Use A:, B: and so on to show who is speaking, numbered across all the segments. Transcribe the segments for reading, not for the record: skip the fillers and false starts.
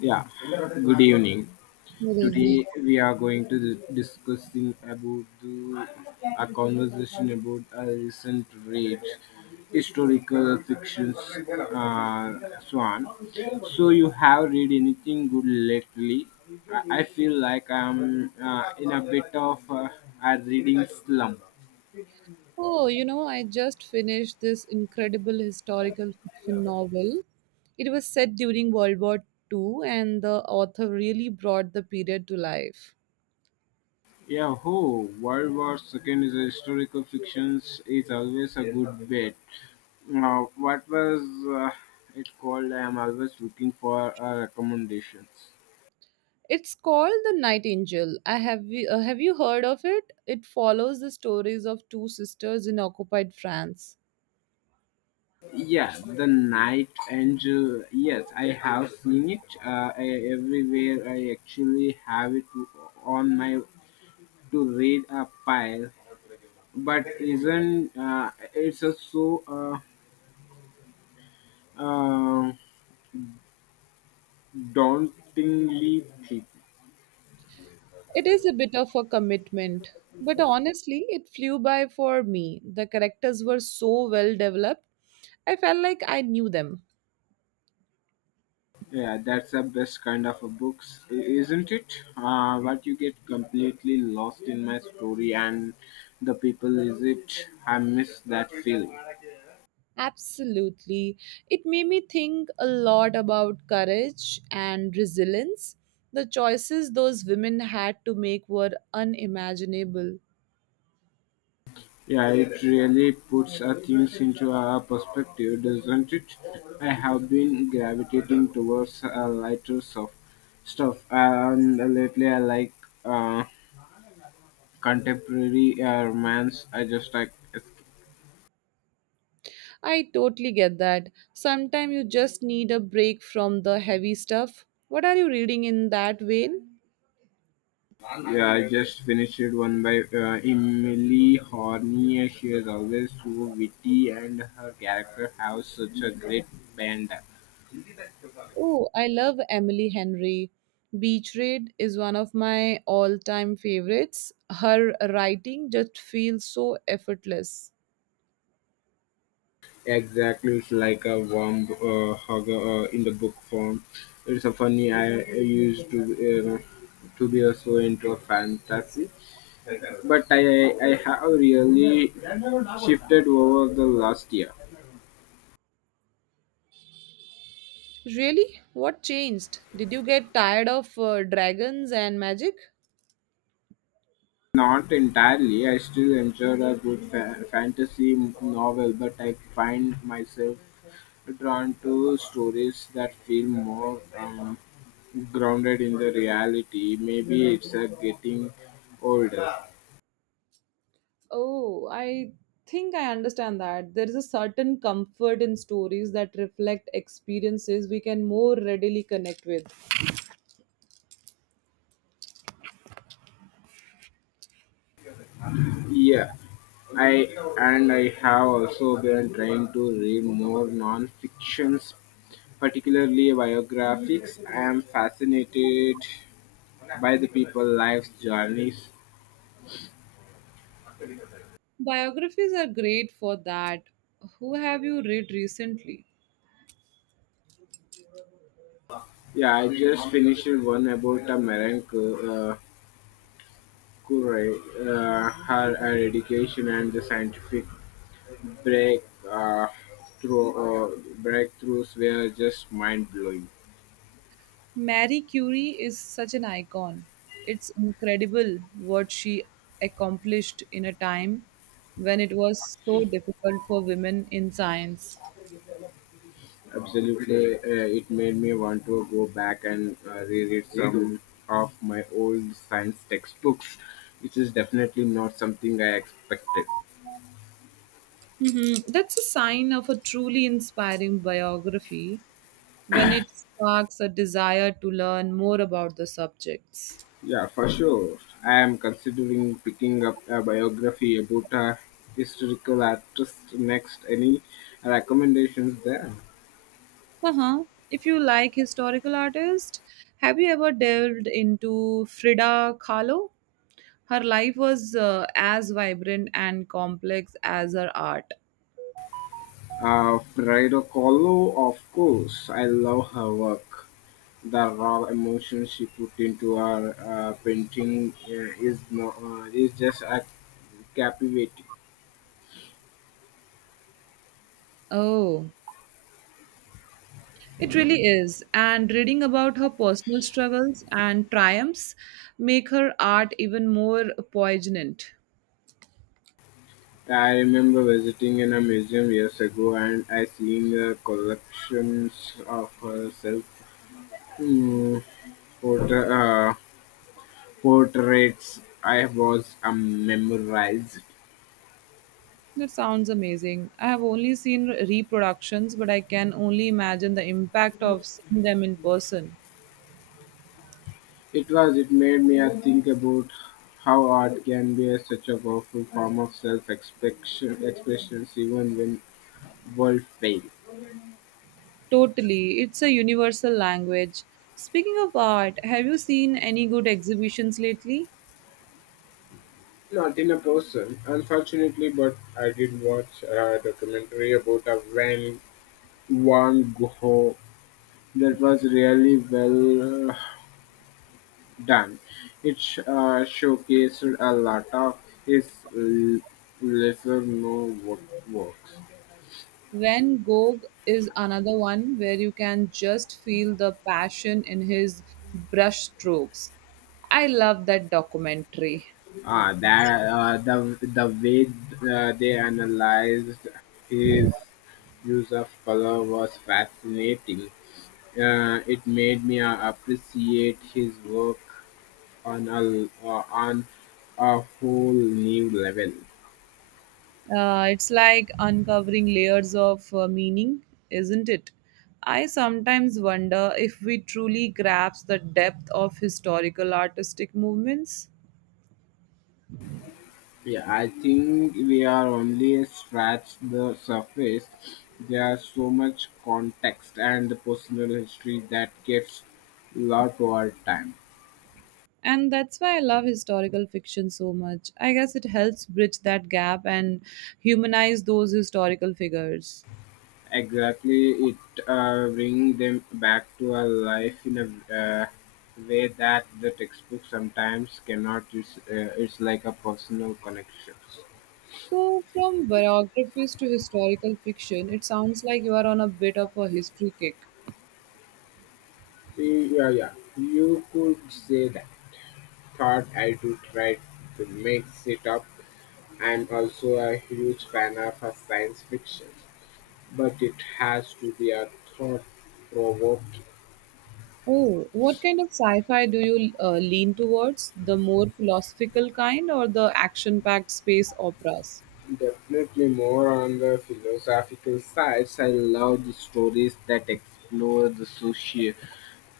A: Yeah, good evening.
B: Good evening.
A: Today we are going to discussing about a conversation about a recent read historical fictions. Uh, Swan, so you have read anything good lately? I feel like I'm in a bit of a reading slump.
B: Oh, you know, I just finished this incredible historical fiction novel. It was set during World War II, and the author really brought the period to life.
A: Yahoo! World War Second is a historical fiction is always a good bet. Now, what was uh, it called? I am always looking for recommendations.
B: It's called The Night Angel. Have you heard of it? It follows the stories of two sisters in occupied France.
A: Yeah, The Night Angel. Yes, I have seen it. Everywhere I actually have it on my to read a pile, but isn't it's a so uh, uh, dauntingly thick.
B: It is a bit of a commitment, but honestly, it flew by for me. The characters were so well developed, I felt like I knew them.
A: Yeah, that's the best kind of a books, isn't it? But you get completely lost in my story and the people is it. I miss that feeling.
B: Absolutely. It made me think a lot about courage and resilience. The choices those women had to make were unimaginable.
A: Yeah, it really puts things into a perspective, doesn't it? I have been gravitating towards lighter stuff, and lately I like uh, contemporary romance. I just like.
B: I totally get that. Sometimes you just need a break from the heavy stuff. What are you reading in that vein?
A: Yeah, I just finished one by Emily Horney. She is always so witty, and her character has such a great bend.
B: Oh, I love Emily Henry. Beach Raid is one of my all time favorites. Her writing just feels so effortless.
A: Exactly, it's like a warm hug in the book form. It's a funny. I used to be so into fantasy, but I have really shifted over the last year.
B: Really? What changed? Did you get tired of dragons and magic?
A: Not entirely. I still enjoy a good fantasy novel, but I find myself drawn to stories that feel more grounded in the reality. Maybe it's getting older.
B: Oh, I think I understand that. There is a certain comfort in stories that reflect experiences we can more readily connect with.
A: Yeah, I and I have also been trying to read more non-fictions, particularly biographies. I am fascinated by the people's lives journeys.
B: Biographies are great for that. Who have you read recently?
A: Yeah, I just finished one about a marine curate, her eradication and the scientific break uh, breakthroughs were just mind blowing.
B: Marie Curie is such an icon. It's incredible what she accomplished in a time when it was so difficult for women in science.
A: Absolutely, it made me want to go back and reread some of my old science textbooks, which is definitely not something I expected.
B: Mhm. That's a sign of a truly inspiring biography when it sparks a desire to learn more about the subjects.
A: Yeah, for sure. I am considering picking up a biography about a historical artist next. Any recommendations there?
B: Uh-huh. If you like historical artists, have you ever delved into Frida Kahlo? Her life was as vibrant and complex as her art.
A: Frida Kahlo, of course. I love her work. The raw emotion she put into her painting is no, is just a captivating.
B: Oh, it really is. And reading about her personal struggles and triumphs make her art even more poignant.
A: I remember visiting in a museum years ago and I seen the collections of her mm, photo, portraits I was memorized.
B: That sounds amazing. I have only seen reproductions, but I can only imagine the impact of seeing them in person.
A: It was it made me think about how art can be a, such a powerful form of self expression expressions even when world fails.
B: Totally. It's a universal language. Speaking of art, have you seen any good exhibitions lately?
A: Not in a person, unfortunately, but I did watch a documentary about a Van Gogh that was really well done. It showcased a lot of his l- lesser known works.
B: Van Gogh is another one where you can just feel the passion in his brush strokes. I love that documentary.
A: Ah, that the way they analyzed his use of color was fascinating. It made me appreciate his work on a on a whole new level.
B: It's like uncovering layers of meaning, isn't it? I sometimes wonder if we truly grasp the depth of historical artistic movements.
A: Yeah, I think we are only scratched the surface. There's so much context and personal history that gets lost over time.
B: And that's why I love historical fiction so much. I guess it helps bridge that gap and humanize those historical figures.
A: Exactly, it brings them back to a life in a way that the textbook sometimes cannot. It's like a personal connection.
B: So, from biographies to historical fiction, it sounds like you are on a bit of a history kick.
A: Yeah, yeah, you could say that. Thought I do try to mix it up. I'm also a huge fan of science fiction, but it has to be a thought provoking.
B: Oh, what kind of sci-fi do you lean towards? The more philosophical kind or the action-packed space operas?
A: Definitely more on the philosophical sides. I love the stories that explore the social,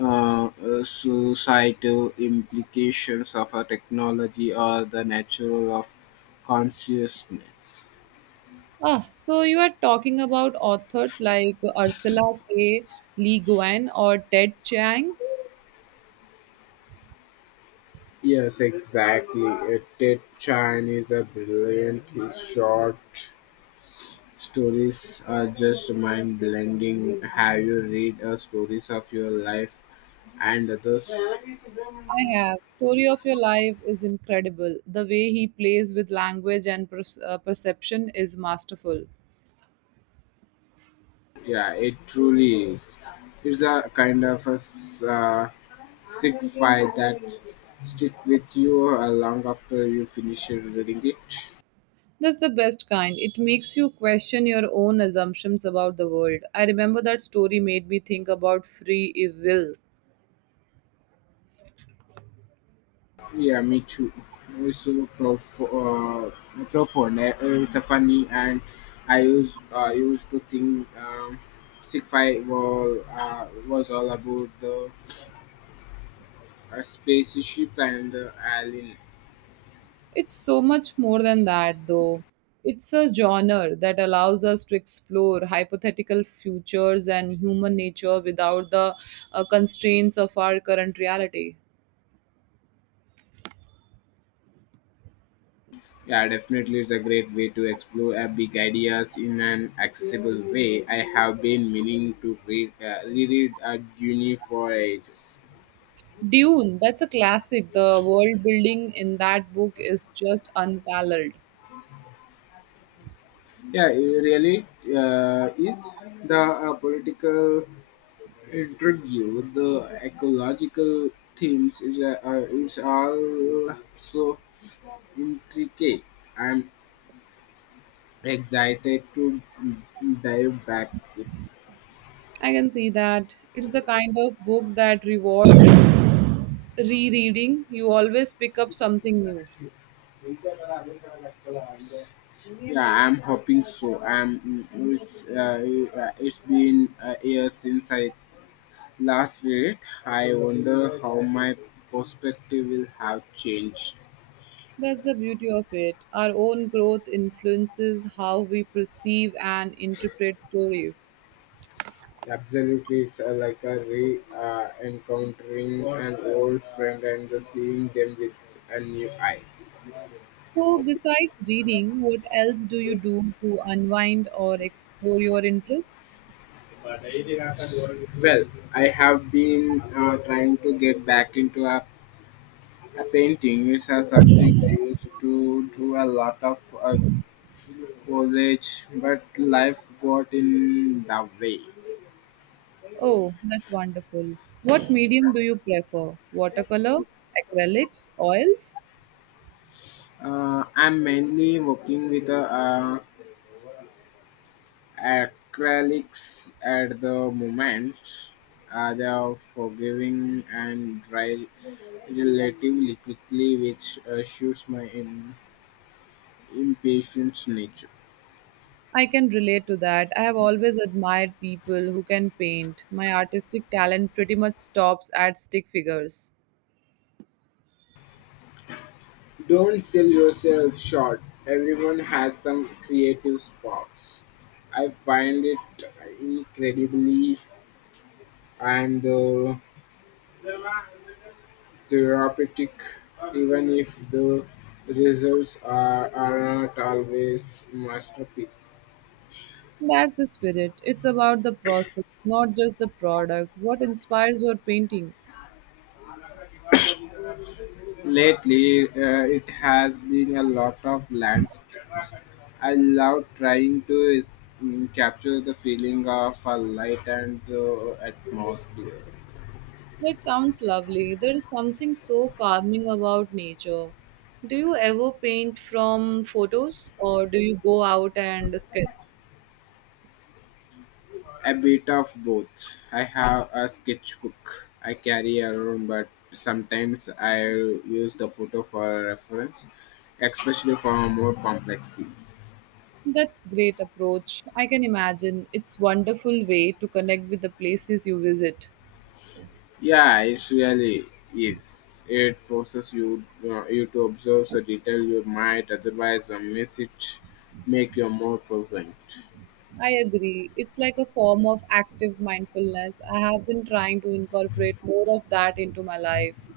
A: societal implications of a technology or the natural of consciousness.
B: Ah, so you are talking about authors like Ursula K. Le Guin or Ted Chiang?
A: Yes, exactly. Ted Chan is a brilliant. His short stories are just mind-blending. Have you read stories of your life and others?
B: I have. Story of Your Life is incredible. The way he plays with language and perception is masterful.
A: Yeah, it truly is. It's a kind of a sick file that stick with you long after you finish reading it.
B: That's the best kind. It makes you question your own assumptions about the world. I remember that story made me think about free will.
A: Yeah, me too. It's so profound. It's a funny, and I used to think sick file was all about the spaceship and alien.
B: It's so much more than that, though. It's a genre that allows us to explore hypothetical futures and human nature without the constraints of our current reality.
A: Yeah, definitely, it's a great way to explore big ideas in an accessible way. I have been meaning to reread Dune for ages.
B: Dune, that's a classic. The world building in that book is just unparalleled.
A: Yeah, it really is the political intrigue, the ecological themes is it's all so intricate. I'm excited to dive back.
B: I can see that. It's the kind of book that rewards rereading. You always pick up something new.
A: Yeah, I'm hoping so. It's been a year since I last read it. I wonder how my perspective will have changed.
B: That's the beauty of it. Our own growth influences how we perceive and interpret stories.
A: Absolutely, it's like a re encountering an old friend and the seeing them with a new eyes.
B: So, besides reading, what else do you do to unwind or explore your interests?
A: Well, I have been trying to get back into a painting. It's something I used to do a lot of college, but life got in the way.
B: Oh, that's wonderful. What medium do you prefer? Watercolor, acrylics, oils?
A: I'm mainly working with acrylics at the moment. They are forgiving and dry relatively quickly, which assures my impatience nature.
B: I can relate to that. I have always admired people who can paint. My artistic talent pretty much stops at stick figures.
A: Don't sell yourself short. Everyone has some creative sparks. I find it incredibly and therapeutic, even if the results aren't always masterpiece.
B: That's the spirit. It's about the process, not just the product. What inspires your paintings?
A: Lately, it has been a lot of landscapes. I love trying to capture the feeling of a light and the atmosphere.
B: That sounds lovely. There is something so calming about nature. Do you ever paint from photos or do you go out and sketch?
A: A bit of both. I have a sketchbook I carry around, but sometimes I use the photo for reference, especially for more complex things.
B: That's great approach. I can imagine. It's wonderful way to connect with the places you visit.
A: Yeah, it really is. It forces you to observe the detail you might otherwise miss it, make you more present.
B: I agree. It's like a form of active mindfulness. I have been trying to incorporate more of that into my life.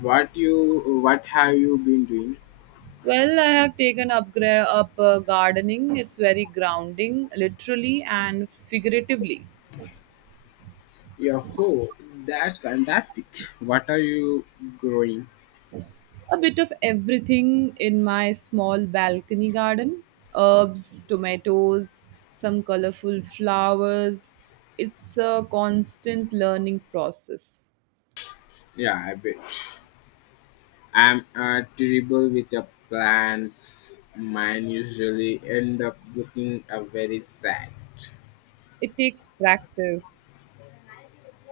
A: What you what have you been doing?
B: Well, I have taken up gardening. It's very grounding, literally and figuratively.
A: Yeah, oh, that's fantastic. What are you growing?
B: A bit of everything in my small balcony garden: herbs, tomatoes, some colorful flowers. It's a constant learning process.
A: Yeah, I bet. I'm terrible with the plants. Mine usually end up looking very sad.
B: It takes practice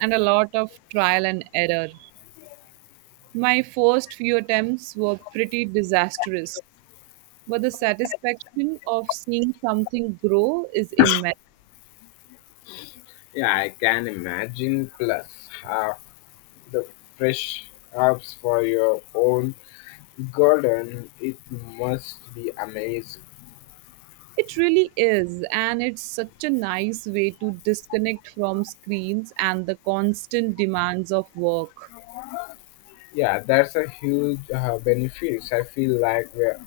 B: and a lot of trial and error. My first few attempts were pretty disastrous, but the satisfaction of seeing something grow is immense.
A: Yeah, I can imagine. Plus, half the fresh herbs for your own garden, it must be amazing.
B: It really is, and it's such a nice way to disconnect from screens and the constant demands of work.
A: Yeah, that's a huge benefit. I feel like we're